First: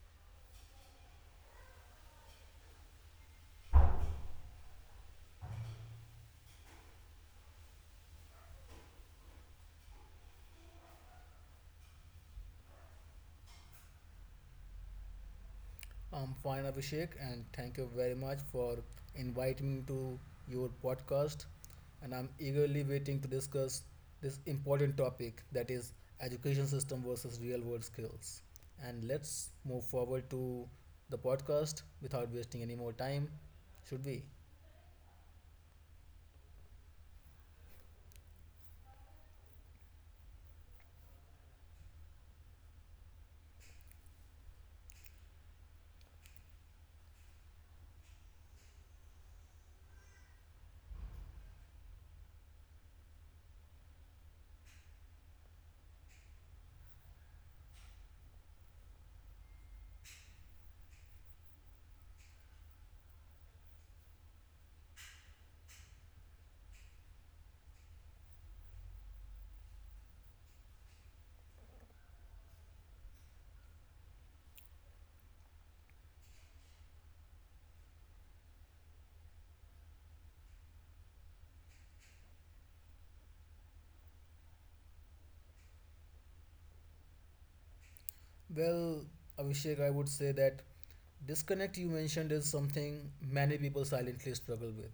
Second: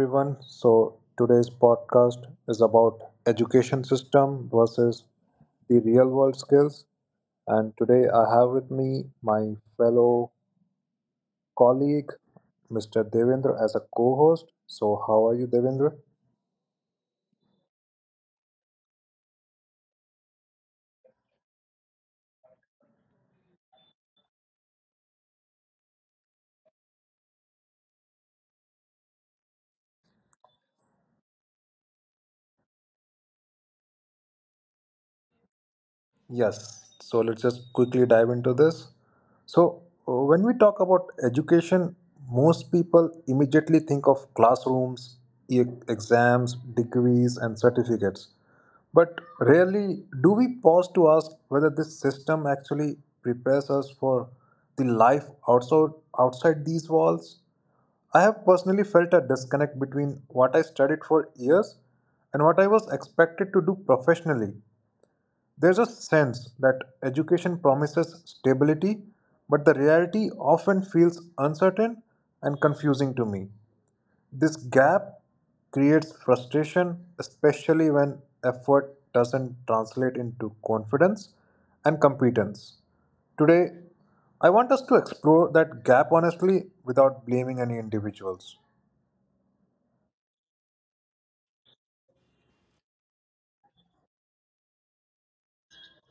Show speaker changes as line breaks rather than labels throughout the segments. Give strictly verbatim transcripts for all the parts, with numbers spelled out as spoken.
everyone. So today's podcast is about education system versus the real world skills. And today I have with me my fellow colleague, Mister Devendra, as a co-host. So how are you, Devendra?
I'm fine, Abhishek, and thank you very much for inviting me to your podcast. And I'm eagerly waiting to discuss this important topic, that is education system versus real world skills. And let's move forward to the podcast without wasting any more time, should we?
Yes, so let's just quickly dive into this. So, uh, when we talk about education, most people immediately think of classrooms, e- exams, degrees, and certificates. But rarely do we pause to ask whether this system actually prepares us for the life outside, outside these walls. I have personally felt a disconnect between what I studied for years and what I was expected to do professionally. There's a sense that education promises stability, but the reality often feels uncertain and confusing to me. This gap creates frustration, especially when effort doesn't translate into confidence and competence. Today, I want us to explore that gap honestly without blaming any individuals.
Well, Abhishek, I would say that disconnect you mentioned is something many people silently struggle with.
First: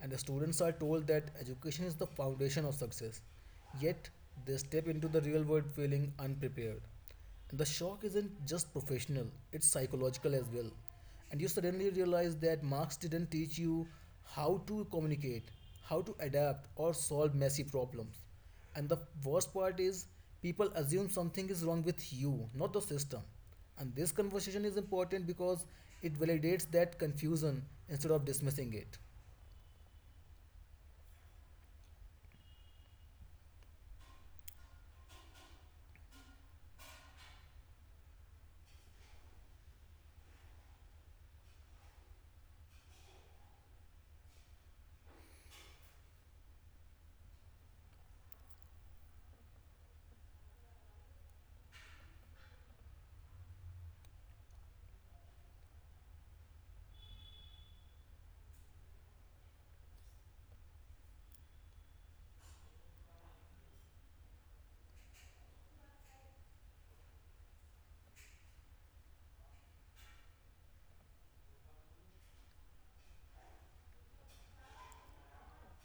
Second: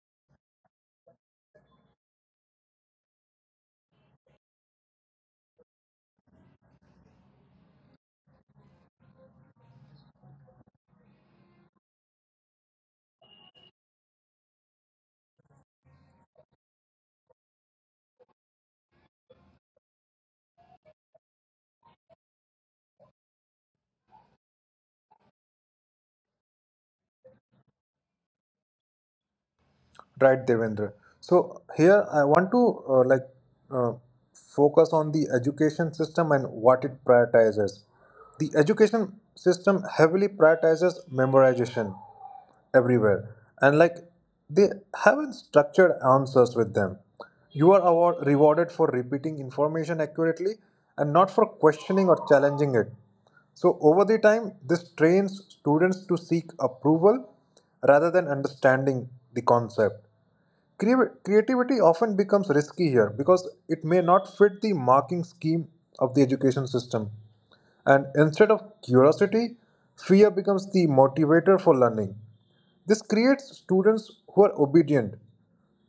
And the students are told that education is the foundation of success. Yet, they step into the real world feeling unprepared. The shock isn't just professional, it's psychological as well. And you suddenly realize that Marx didn't teach you how to communicate, how to adapt, or solve messy problems. And the worst part is, people assume something is wrong with you, not the system. And this conversation is important because it validates that confusion instead of dismissing it.
Right, Devendra. So here I want to uh, like uh, focus on the education system and what it prioritizes. The education system heavily prioritizes memorization everywhere, and like they haven't structured answers with them. You are award- rewarded for repeating information accurately and not for questioning or challenging it. So over the time, this trains students to seek approval rather than understanding the concept. Creativity often becomes risky here because it may not fit the marking scheme of the education system. And instead of curiosity, fear becomes the motivator for learning. This creates students who are obedient,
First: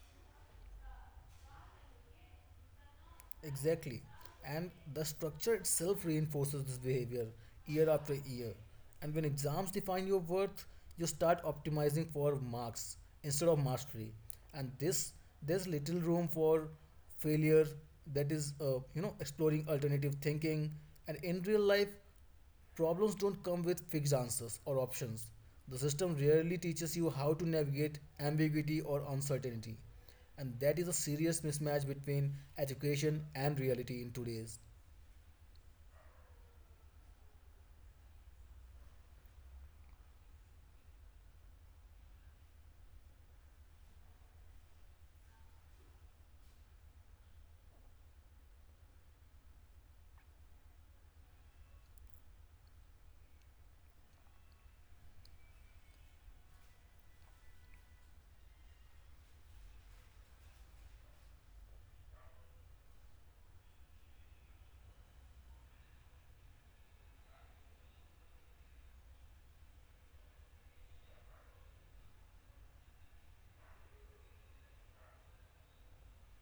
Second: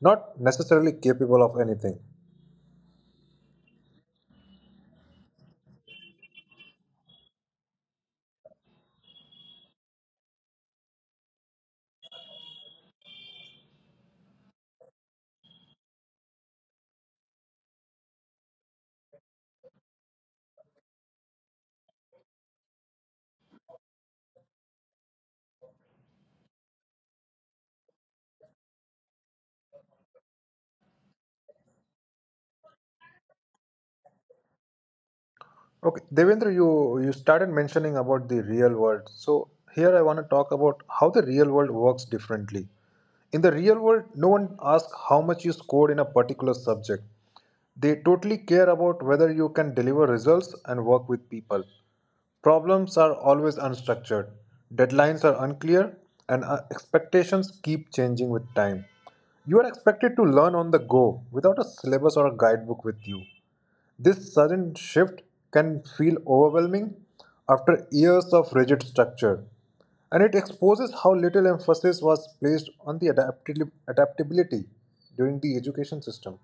not necessarily capable of anything.
Exactly. And the structure itself reinforces this behavior year after year. And when exams define your worth, you start optimizing for marks instead of mastery. And this there's little room for failure, that is uh, you know exploring alternative thinking, and in real life problems don't come with fixed answers or options. The system rarely teaches you how to navigate ambiguity or uncertainty. And that is a serious mismatch between education and reality in today's.
Okay, Devendra, you you started mentioning about the real world. So here I want to talk about how the real world works differently. In the real world, no one asks how much you scored in a particular subject. They totally care about whether you can deliver results and work with people. Problems are always unstructured, deadlines are unclear, and uh, expectations keep changing with time. You are expected to learn on the go without a syllabus or a guidebook with you. This sudden shift can feel overwhelming after years of rigid structure, and it exposes how little emphasis was placed on the adaptili- adaptability during the education system.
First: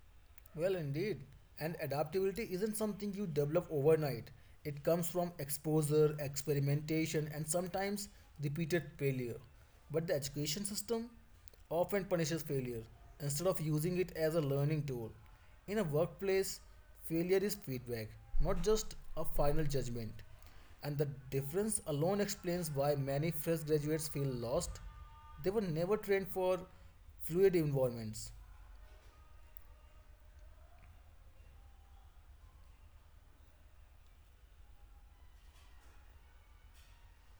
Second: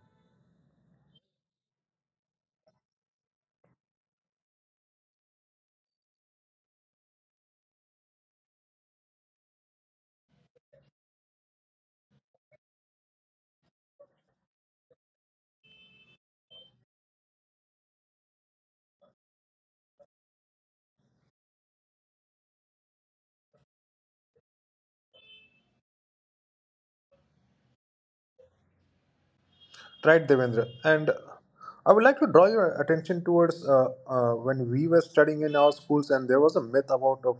Well, indeed. And adaptability isn't something you develop overnight. It comes from exposure, experimentation, and sometimes repeated failure. But the education system often punishes failure instead of using it as a learning tool. In a workplace, failure is feedback, not just a final judgment. And the difference alone explains why many fresh graduates feel lost. They were never trained for fluid environments.
Right, Devendra. And I would like to draw your attention towards uh, uh, when we were studying in our schools, and there was a myth about of,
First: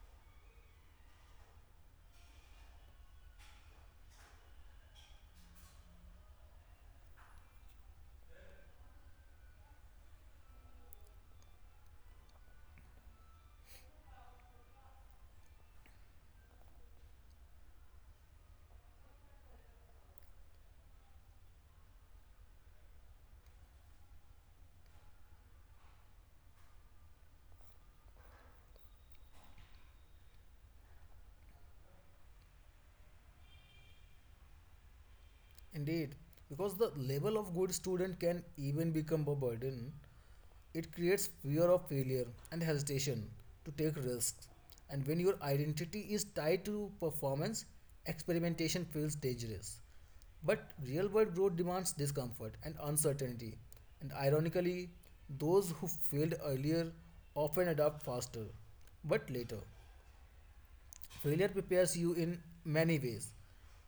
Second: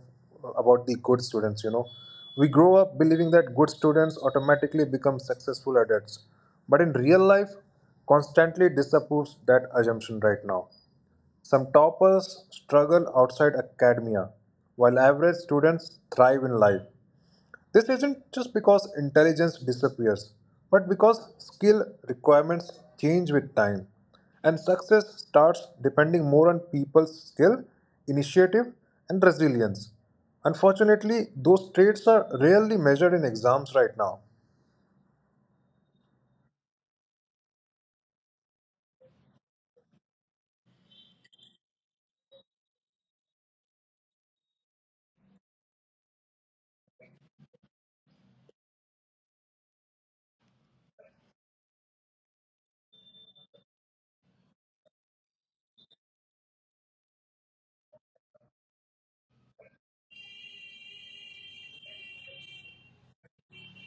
about the good students. You know, we grow up believing that good students automatically become successful adults, but in real life, constantly disapproves that assumption right now. Some toppers struggle outside academia, while average students thrive in life. This isn't just because intelligence disappears, but because skill requirements change with time, and success starts depending more on people's skill, initiative, and resilience. Unfortunately, those traits are rarely measured in exams right now.
Indeed, because the level of good student can even become a burden, it creates fear of failure and hesitation to take risks. And when your identity is tied to performance, experimentation feels dangerous. But real world growth demands discomfort and uncertainty. And ironically, those who failed earlier often adapt faster, but later. Failure prepares you in many ways,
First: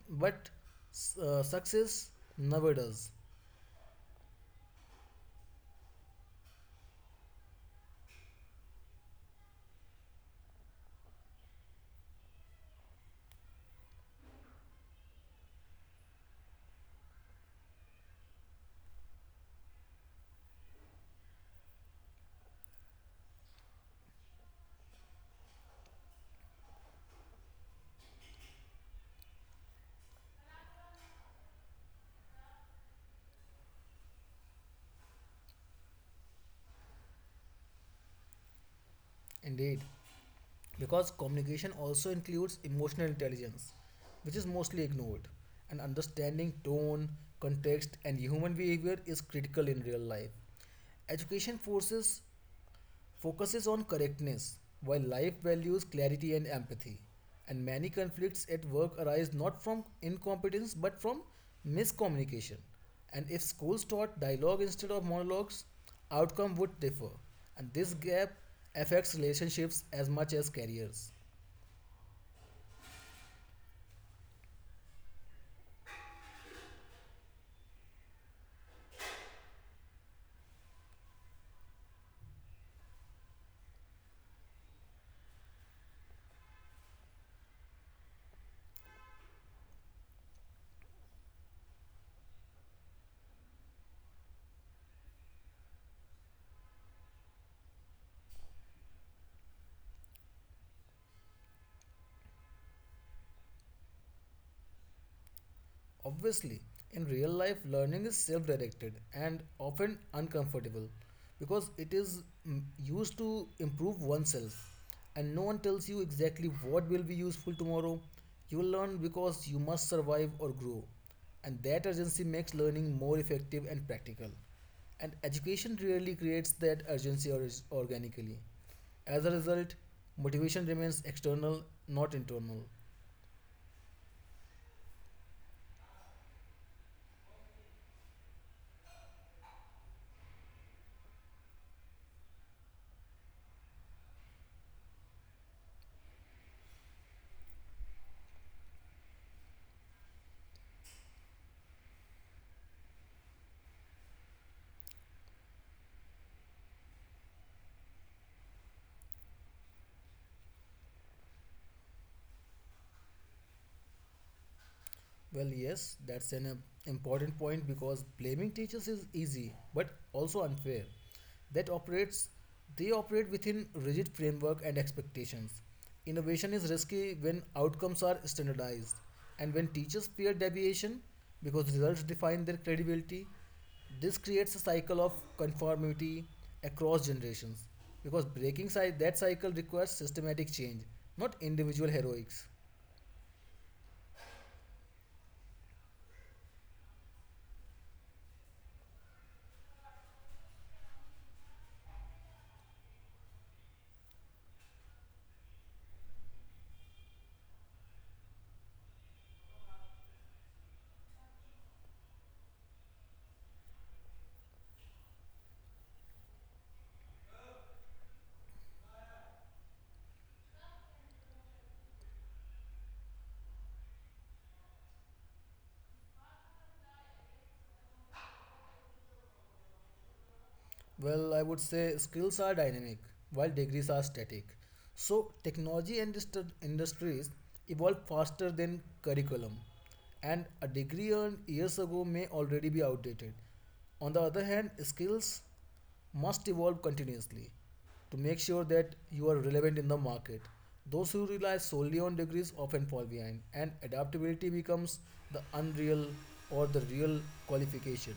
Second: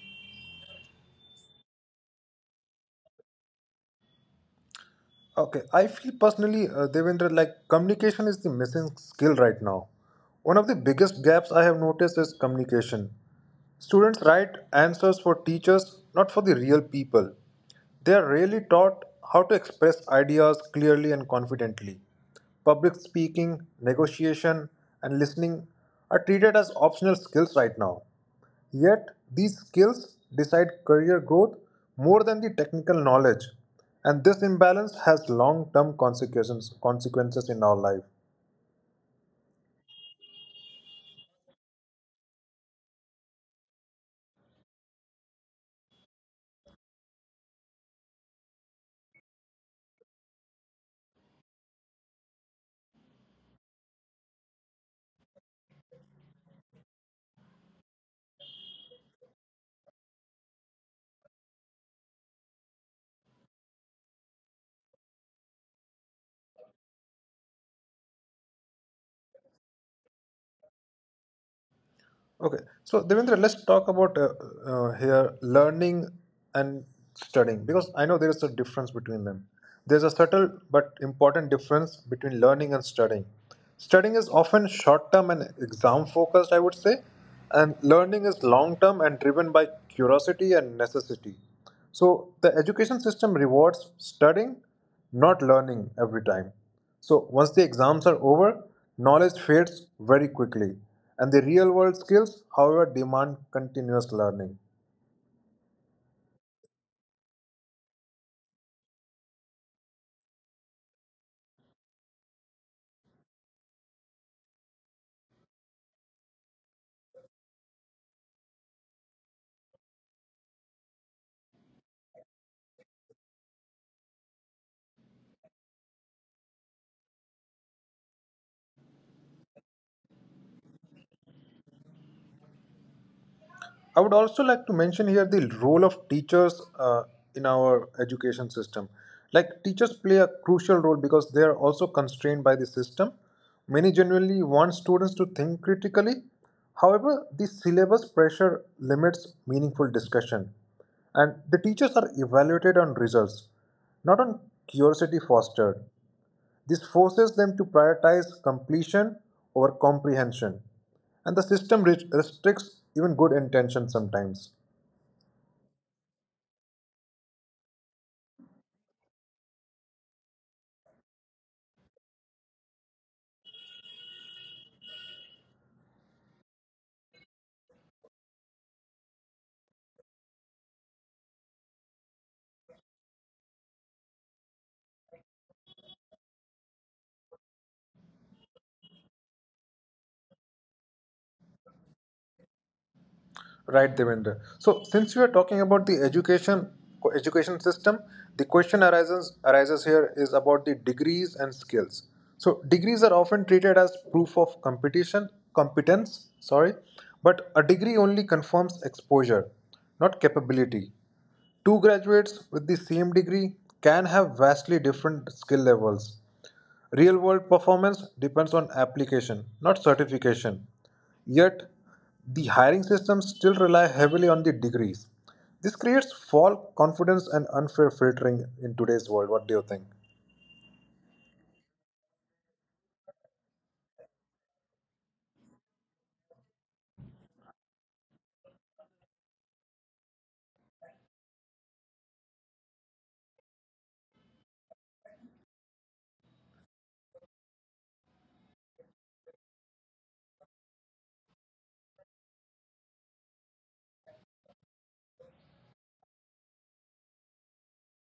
but uh, success never does.
Okay, I feel personally, uh, Devendra, like communication is the missing skill right now. One of the biggest gaps I have noticed is communication. Students write answers for teachers, not for the real people. They are rarely taught how to express ideas clearly and confidently. Public speaking, negotiation, and listening are treated as optional skills right now. Yet, these skills decide career growth more than the technical knowledge, and this imbalance has long term consequences consequences in our life.
Indeed, because communication also includes emotional intelligence, which is mostly ignored. And understanding tone, context, and human behavior is critical in real life. Education forces focuses on correctness, while life values clarity and empathy. And many conflicts at work arise not from incompetence but from miscommunication. And if schools taught dialogue instead of monologues, outcome would differ. And this gap affects relationships as much as careers.
Okay, so Devendra, let's talk about uh, uh, here learning and studying because I know there is a difference between them. There's a subtle but important difference between learning and studying. Studying is often short term and exam focused, I would say, and learning is long term and driven by curiosity and necessity. So the education system rewards studying not learning every time. So, once the exams are over, knowledge fades very quickly, and the real world skills, however, demand continuous learning.
Obviously, in real life, learning is self directed and often uncomfortable because it is mm, used to improve oneself. And no one tells you exactly what will be useful tomorrow. You learn because you must survive or grow. And that urgency makes learning more effective and practical. And education really creates that urgency or- organically. As a result, motivation remains external, not internal.
I would also like to mention here the role of teachers uh, in our education system. Like teachers play a crucial role because they are also constrained by the system. Many generally want students to think critically. However, the syllabus pressure limits meaningful discussion. And the teachers are evaluated on results, not on curiosity fostered. This forces them to prioritize completion over comprehension, and the system restricts even good intention sometimes.
Well, yes, that's an uh, important point because blaming teachers is easy but also unfair. That operates They operate within rigid framework and expectations. Innovation is risky when outcomes are standardized and when teachers fear deviation because results define their credibility. This creates a cycle of conformity across generations because breaking cy- that cycle requires systematic change, not individual heroics.
Right, Devendra. So, since we are talking about the education education system, the question arises arises here is about the degrees and skills. So, degrees are often treated as proof of competition competence. Sorry, but a degree only confirms exposure, not capability. Two graduates with the same degree can have vastly different skill levels. Real world performance depends on application, not certification. Yet, the hiring systems still rely heavily on the degrees. This creates false confidence and unfair filtering in today's world. What do you think?
Well, I would say skills are dynamic while degrees are static. So, technology and industri- industries evolve faster than curriculum, and a degree earned years ago may already be outdated. On the other hand, skills must evolve continuously to make sure that you are relevant in the market. Those who rely solely on degrees often fall behind, and adaptability becomes the unreal or the real qualification.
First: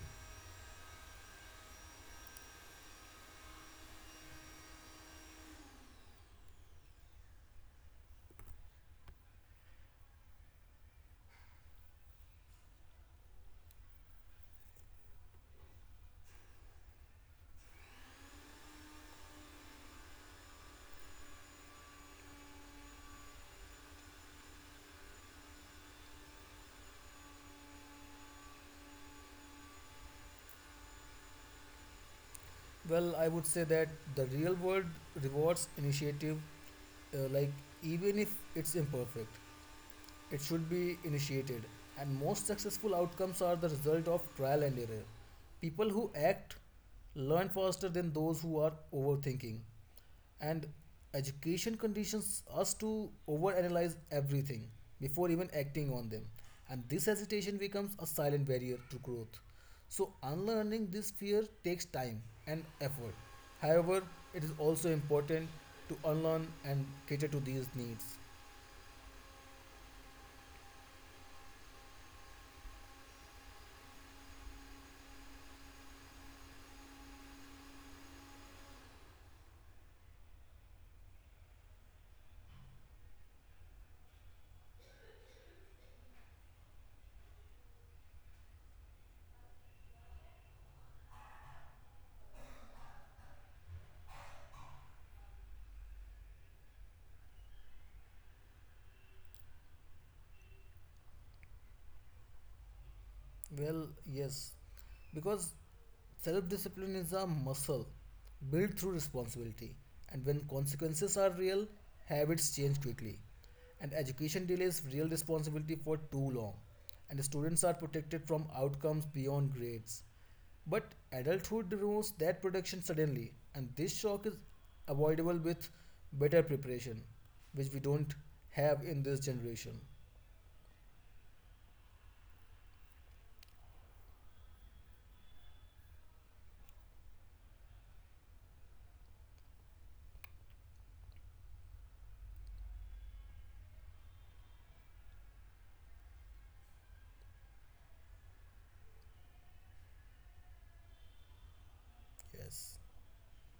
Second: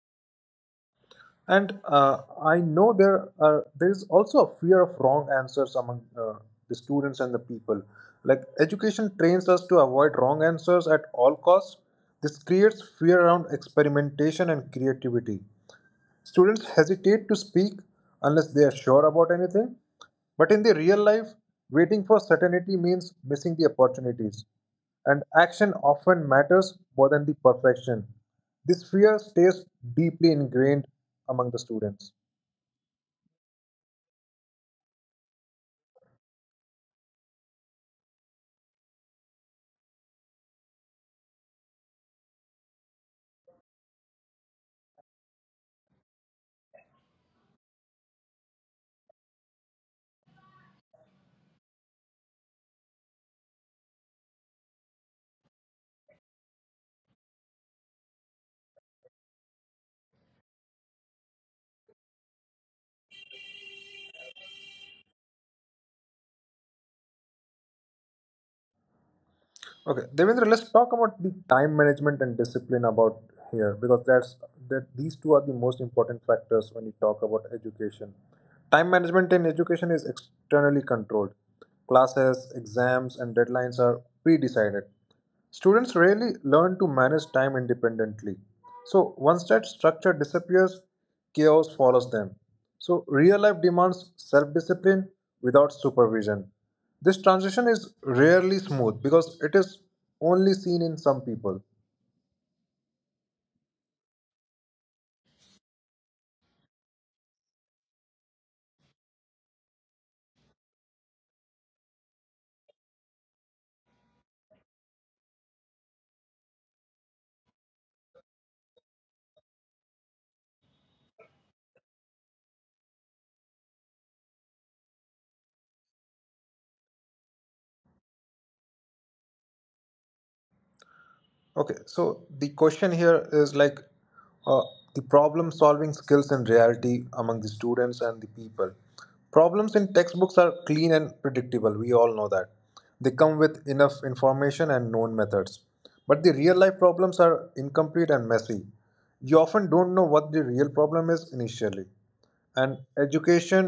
And uh, I know there are there is also a fear of wrong answers among uh, the students and the people. Like education trains us to avoid wrong answers at all costs. This creates fear around experimentation and creativity. Students hesitate to speak unless they are sure about anything, but in the real life, waiting for certainty means missing the opportunities, and action often matters more than the perfection. This fear stays deeply ingrained among the students.
Well, I would say that the real world rewards initiative, uh, like even if it's imperfect. It should be initiated, and most successful outcomes are the result of trial and error. People who act learn faster than those who are overthinking, and education conditions us to overanalyze everything before even acting on them, and this hesitation becomes a silent barrier to growth. So, unlearning this fear takes time and effort. However, it is also important to unlearn and cater to these needs.
Okay, Devendra, let's talk about the time management and discipline about here because that's that these two are the most important factors when you talk about education. Time management in education is externally controlled. Classes, exams, and deadlines are pre-decided. Students rarely learn to manage time independently. So, once that structure disappears, chaos follows them. So, real life demands self discipline without supervision. This transition is rarely smooth because it is only seen in some people.
Well, yes, because self discipline is a muscle built through responsibility, and when consequences are real, habits change quickly. And education delays real responsibility for too long, and students are protected from outcomes beyond grades. But adulthood removes that protection suddenly, and this shock is avoidable with better preparation, which we don't have in this generation.
Okay, so the question here is like uh, the problem solving skills in reality among the students and the people. Problems in textbooks are clean and predictable, we all know that. They come with enough information and known methods. But the real life problems are incomplete and messy. You often don't know what the real problem is initially. And
Yes.
education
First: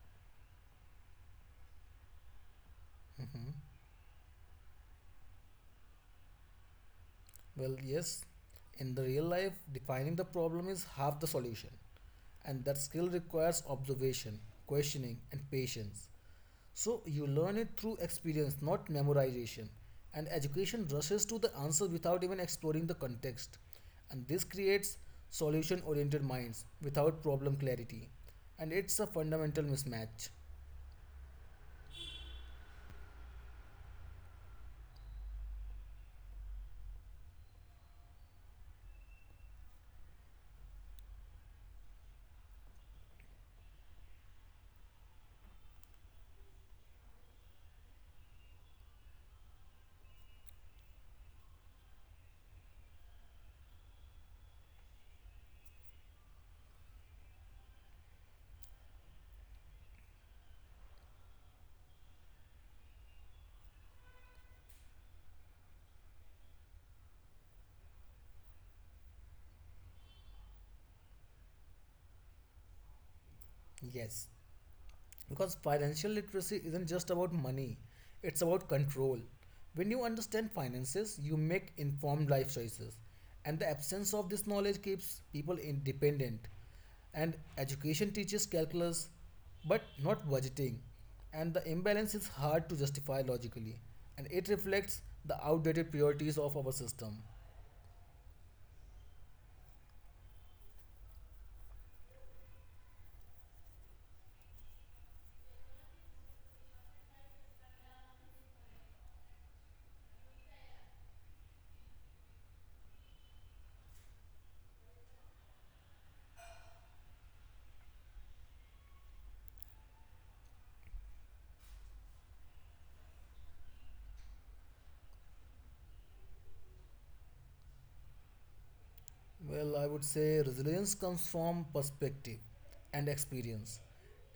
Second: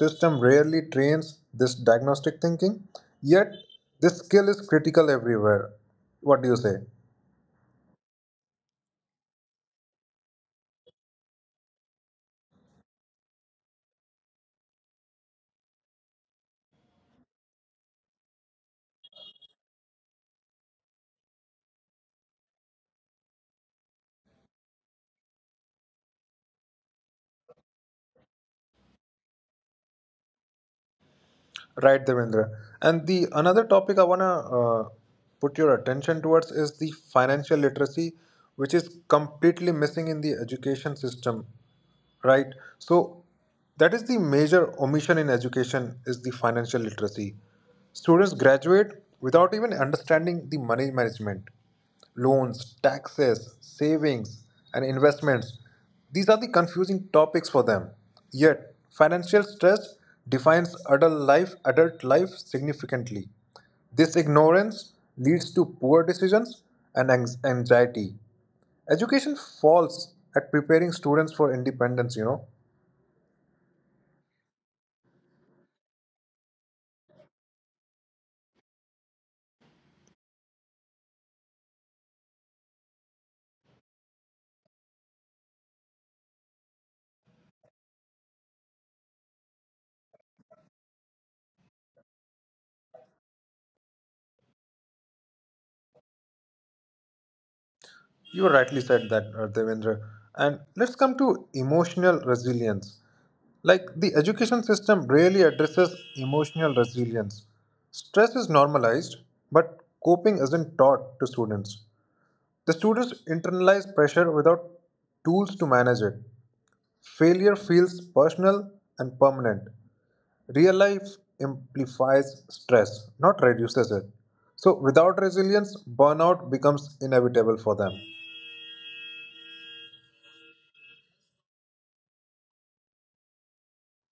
system rarely trains this diagnostic thinking, yet
Mhm.
this skill is critical everywhere. What do you say?
Well, yes, in the real life, defining the problem is half the solution, and that skill requires observation, questioning, and patience. So, you learn it through experience, not memorization. And education rushes to the answer without even exploring the context. And this creates solution oriented minds without problem clarity. And it's a fundamental mismatch.
Right, Devendra. And the another topic I wanna uh, put your attention towards is the financial literacy, which is completely missing in the education system, right? So that is the major omission in education is the financial literacy. Students graduate without even understanding the money management, loans, taxes, savings, and investments. These are the confusing topics for them, yet financial stress defines adult life adult life significantly. This ignorance leads to poor decisions and anx- anxiety. Education falls at preparing students for independence, you know.
Yes, because financial literacy isn't just about money, it's about control. When you understand finances, you make informed life choices, and the absence of this knowledge keeps people independent. And education teaches calculus but not budgeting, and the imbalance is hard to justify logically, and it reflects the outdated priorities of our system.
You rightly said that, uh, Devendra. And let's come to emotional resilience. Like the education system rarely addresses emotional resilience. Stress is normalized, but coping isn't taught to students. The students internalize pressure without tools to manage it. Failure feels personal and permanent. Real life amplifies stress, not reduces it. So, without resilience, burnout becomes inevitable for them.
Well, I would say resilience comes from perspective and experience.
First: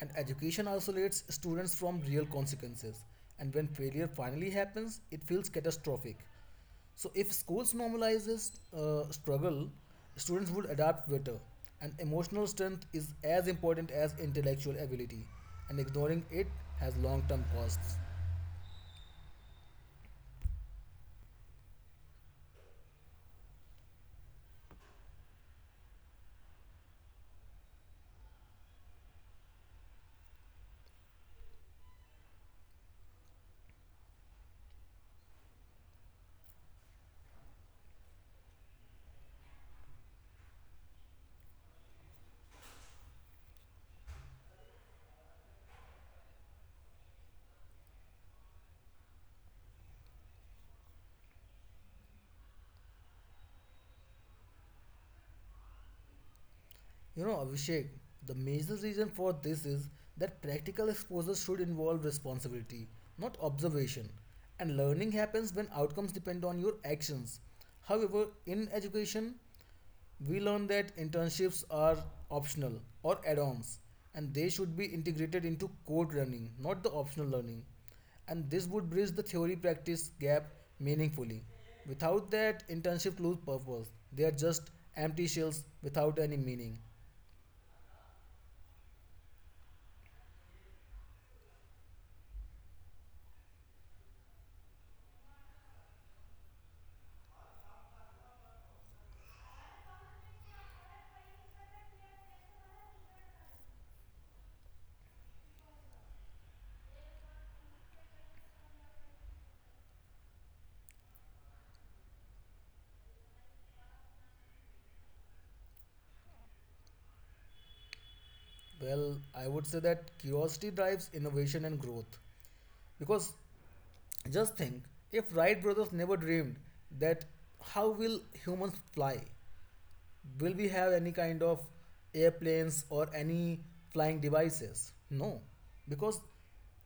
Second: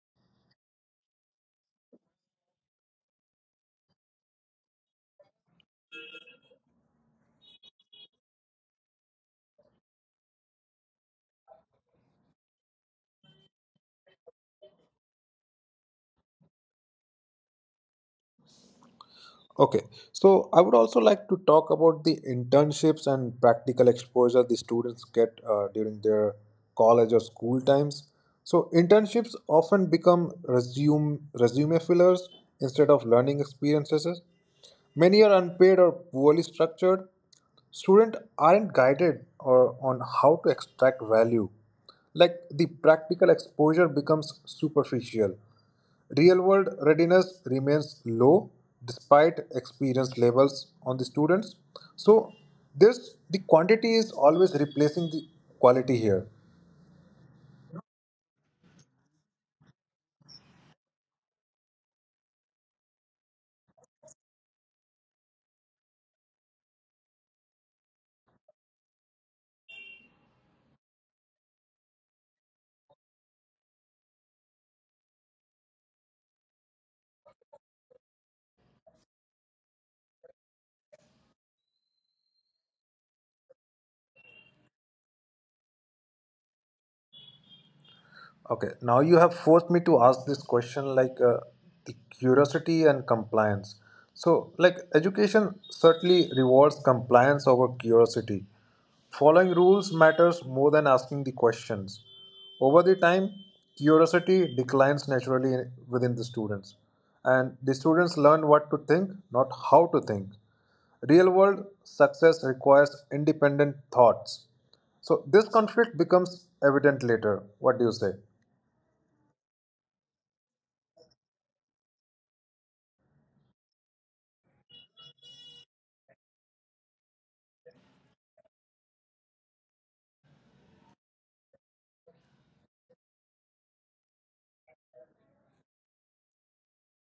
And education isolates students from real consequences. And when failure finally happens, it feels catastrophic. So if schools normalizes uh, struggle, students would adapt better. And emotional strength is as important as intellectual ability. And ignoring it has long-term costs.
Okay, so I would also like to talk about the internships and practical exposure the students get uh, during their college or school times. So internships often become resume resume fillers instead of learning experiences. Many are unpaid or poorly structured. Students aren't guided or on how to extract value. Like the practical exposure becomes superficial. Real world readiness remains low despite experience levels on the students. So this the quantity is always replacing the quality here.
You know, Abhishek, the major reason for this is that practical exposure should involve responsibility, not observation. And learning happens when outcomes depend on your actions. However, in education, we learn that internships are optional or add ons, and they should be integrated into core learning, not the optional learning. And this would bridge the theory practice gap meaningfully. Without that, internship lose purpose. They are just empty shells without any meaning.
Okay, now you have forced me to ask this question like uh, the curiosity and compliance. So like education certainly rewards compliance over curiosity. Following rules matters more than asking the questions. Over the time, curiosity declines naturally within the students, and the students learn what to think, not how to think. Real world success requires independent thoughts. So, this conflict becomes evident later. What do you say?
Well, I would say that curiosity drives innovation and growth. Because just think, if Wright brothers never dreamed that how will humans fly? Will we have any kind of airplanes or any flying devices? No, because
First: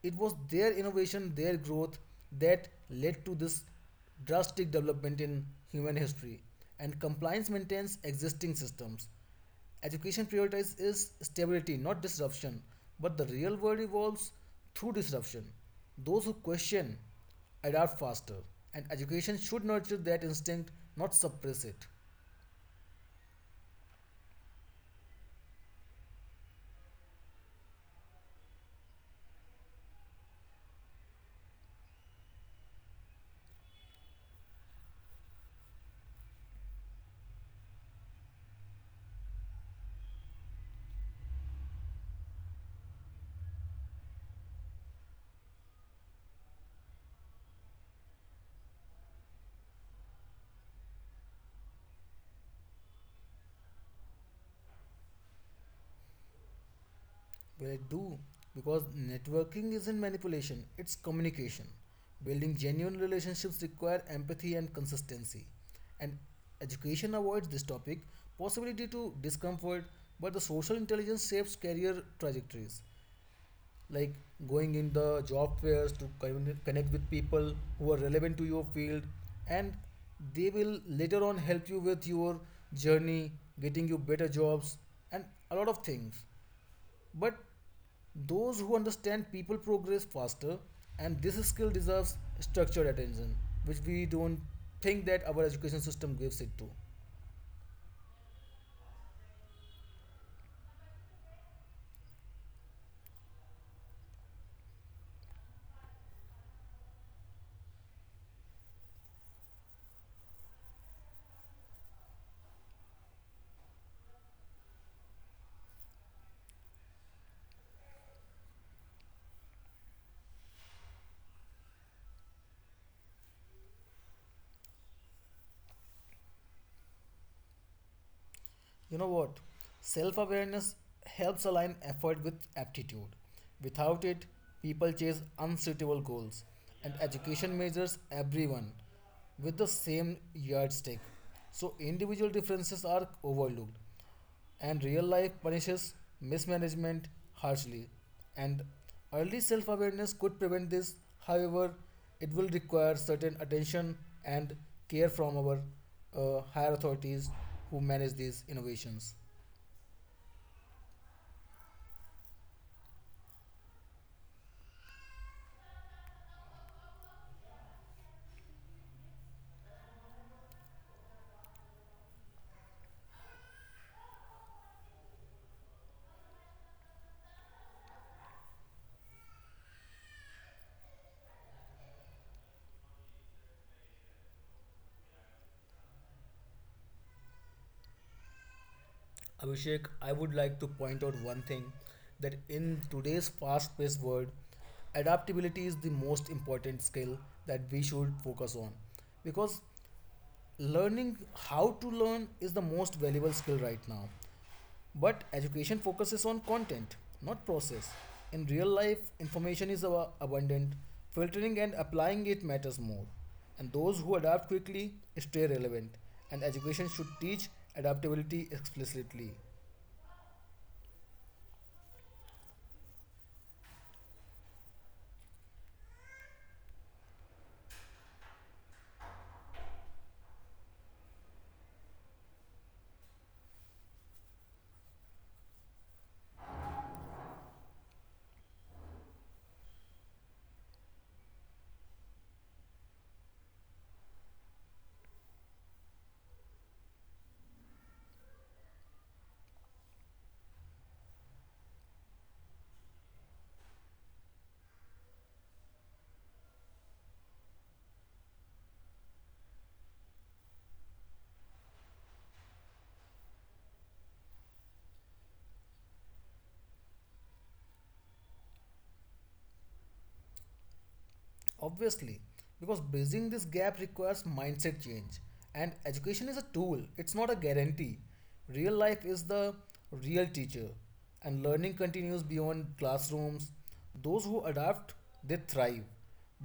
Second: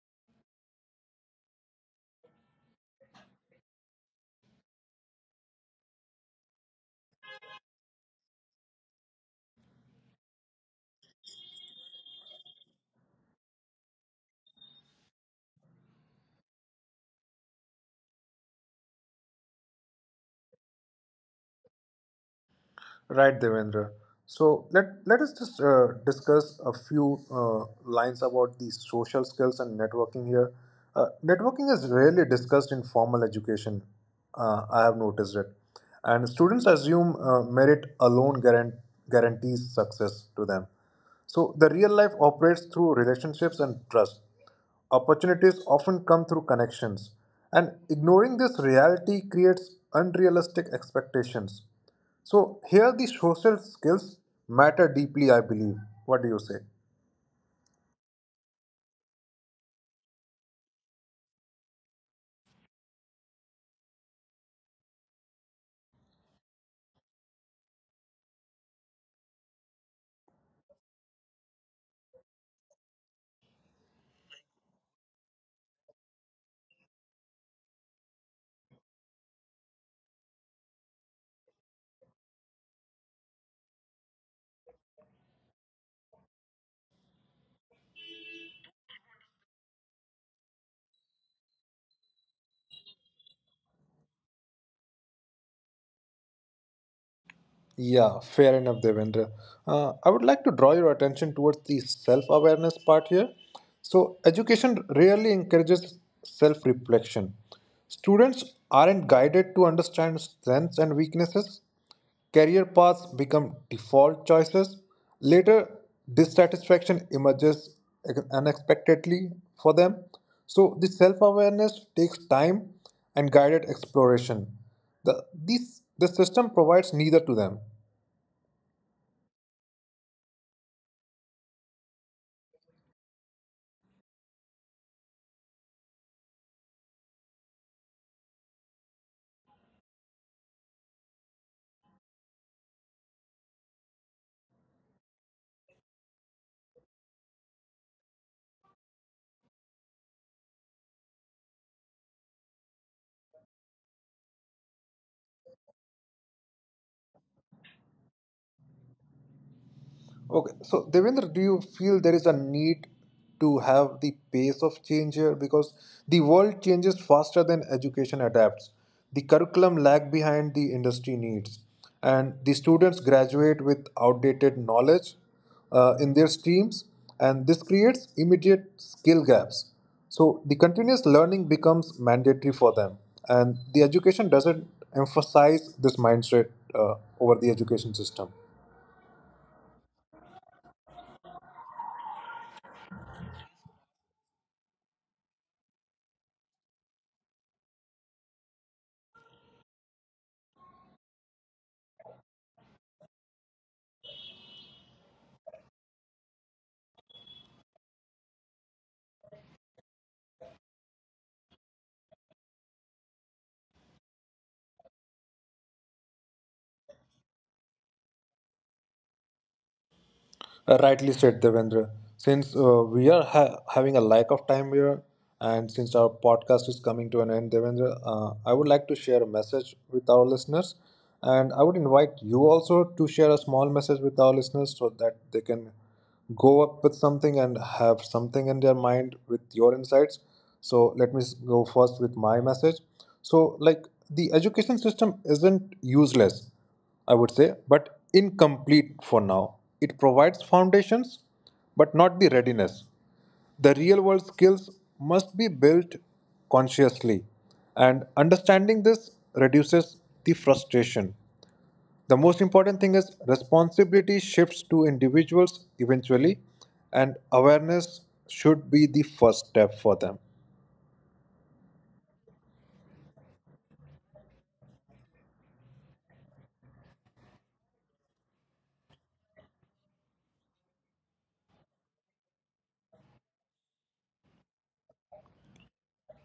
it was their innovation, their growth that led to this drastic development in human history. And compliance maintains existing systems. Education prioritizes is stability, not disruption, but the real world evolves through disruption. Those who question adapt faster, and education should nurture that instinct, not suppress it.
Right, Devendra. So let let us just uh, discuss a few uh, lines about the social skills and networking here. Uh, networking is rarely discussed in formal education. Uh, I have noticed it, and students assume uh, merit alone guaran- guarantees success to them. So the real life operates through relationships and trust. Opportunities often come through connections, and ignoring this reality creates unrealistic expectations. So, here the social skills matter deeply, I believe. What do you say?
Well, I do, because networking isn't manipulation, it's communication. Building genuine relationships require empathy and consistency. And education avoids this topic, possibility to discomfort, but the social intelligence shapes career trajectories. Like going in the job fairs to con- connect with people who are relevant to your field, and they will later on help you with your journey, getting you better jobs, and a lot of things. But those who understand people progress faster, and this skill deserves structured attention, which we don't think that our education system gives it to.
Yeah, fair enough, Devendra. Uh, I would like to draw your attention towards the self awareness part here. So, education rarely encourages self reflection. Students aren't guided to understand strengths and weaknesses. Career paths become default choices. Later, dissatisfaction emerges unexpectedly for them. So, the self awareness takes time and guided exploration. The, these, the system provides neither to them.
You know what? Self awareness helps align effort with aptitude. Without it, people chase unsuitable goals, and education measures everyone with the same yardstick. So individual differences are overlooked, and real life punishes mismanagement harshly. And early self awareness could prevent this, however, it will require certain attention and care from our uh, higher authorities who manage these innovations.
Okay, so Devendra, do you feel there is a need to have the pace of change here? Because the world changes faster than education adapts. The curriculum lag behind the industry needs, and the students graduate with outdated knowledge uh, in their streams, and this creates immediate skill gaps. So the continuous learning becomes mandatory for them, and the education doesn't emphasize this mindset uh, over the education system.
Abhishek, I would like to point out one thing, that in today's fast paced world, adaptability is the most important skill that we should focus on because learning how to learn is the most valuable skill right now. But education focuses on content, not process. In real life, information is ab- abundant, filtering and applying it matters more. And those who adapt quickly stay relevant. And education should teach adaptability explicitly.
Uh, rightly said, Devendra. Since uh, we are ha- having a lack of time here, and since our podcast is coming to an end, Devendra, uh, I would like to share a message with our listeners. And I would invite you also to share a small message with our listeners so that they can go up with something and have something in their mind with your insights. So let me s- go first with my message. So like the education system isn't useless, I would say, but incomplete for now. It provides foundations, but not the readiness. The real world skills must be built consciously, and understanding this reduces the frustration. The most important thing is responsibility shifts to individuals eventually, and awareness should be the first step for them.
Obviously, because bridging this gap requires mindset change, and education is a tool, it's not a guarantee. Real life is the real teacher, and learning continues beyond classrooms. Those who adapt, they thrive,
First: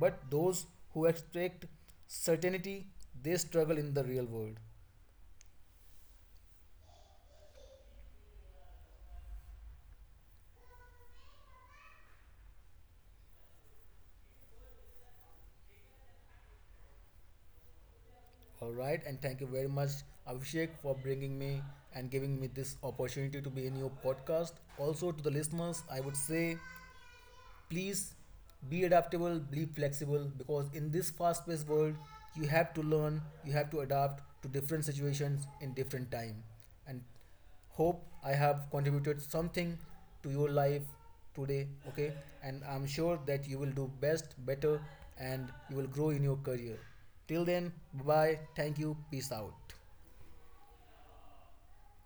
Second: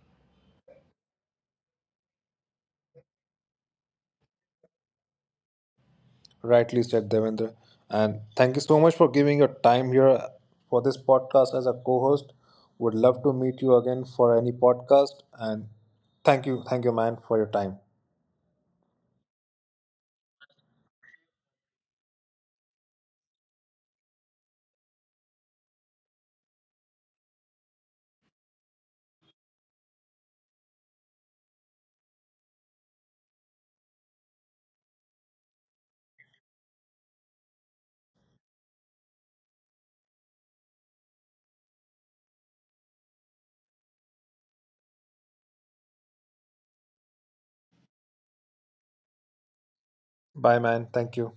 but those who expect certainty, they struggle in the real world.
Rightly said, Devendra. And thank you so much for giving your time here for this podcast as a co host. Would love to meet you again for any podcast. And thank you, thank you, man, for your time.
All right, and thank you very much, Abhishek, for bringing me and giving me this opportunity to be in your podcast. Also, to the listeners, I would say please be adaptable, be flexible, because in this fast paced world you have to learn, you have to adapt to different situations in different time. And hope I have contributed something to your life today. Okay, and I'm sure that you will do best, better, and you will grow in your career. Till then, bye bye. Thank you, peace out.
Bye, man. Thank you.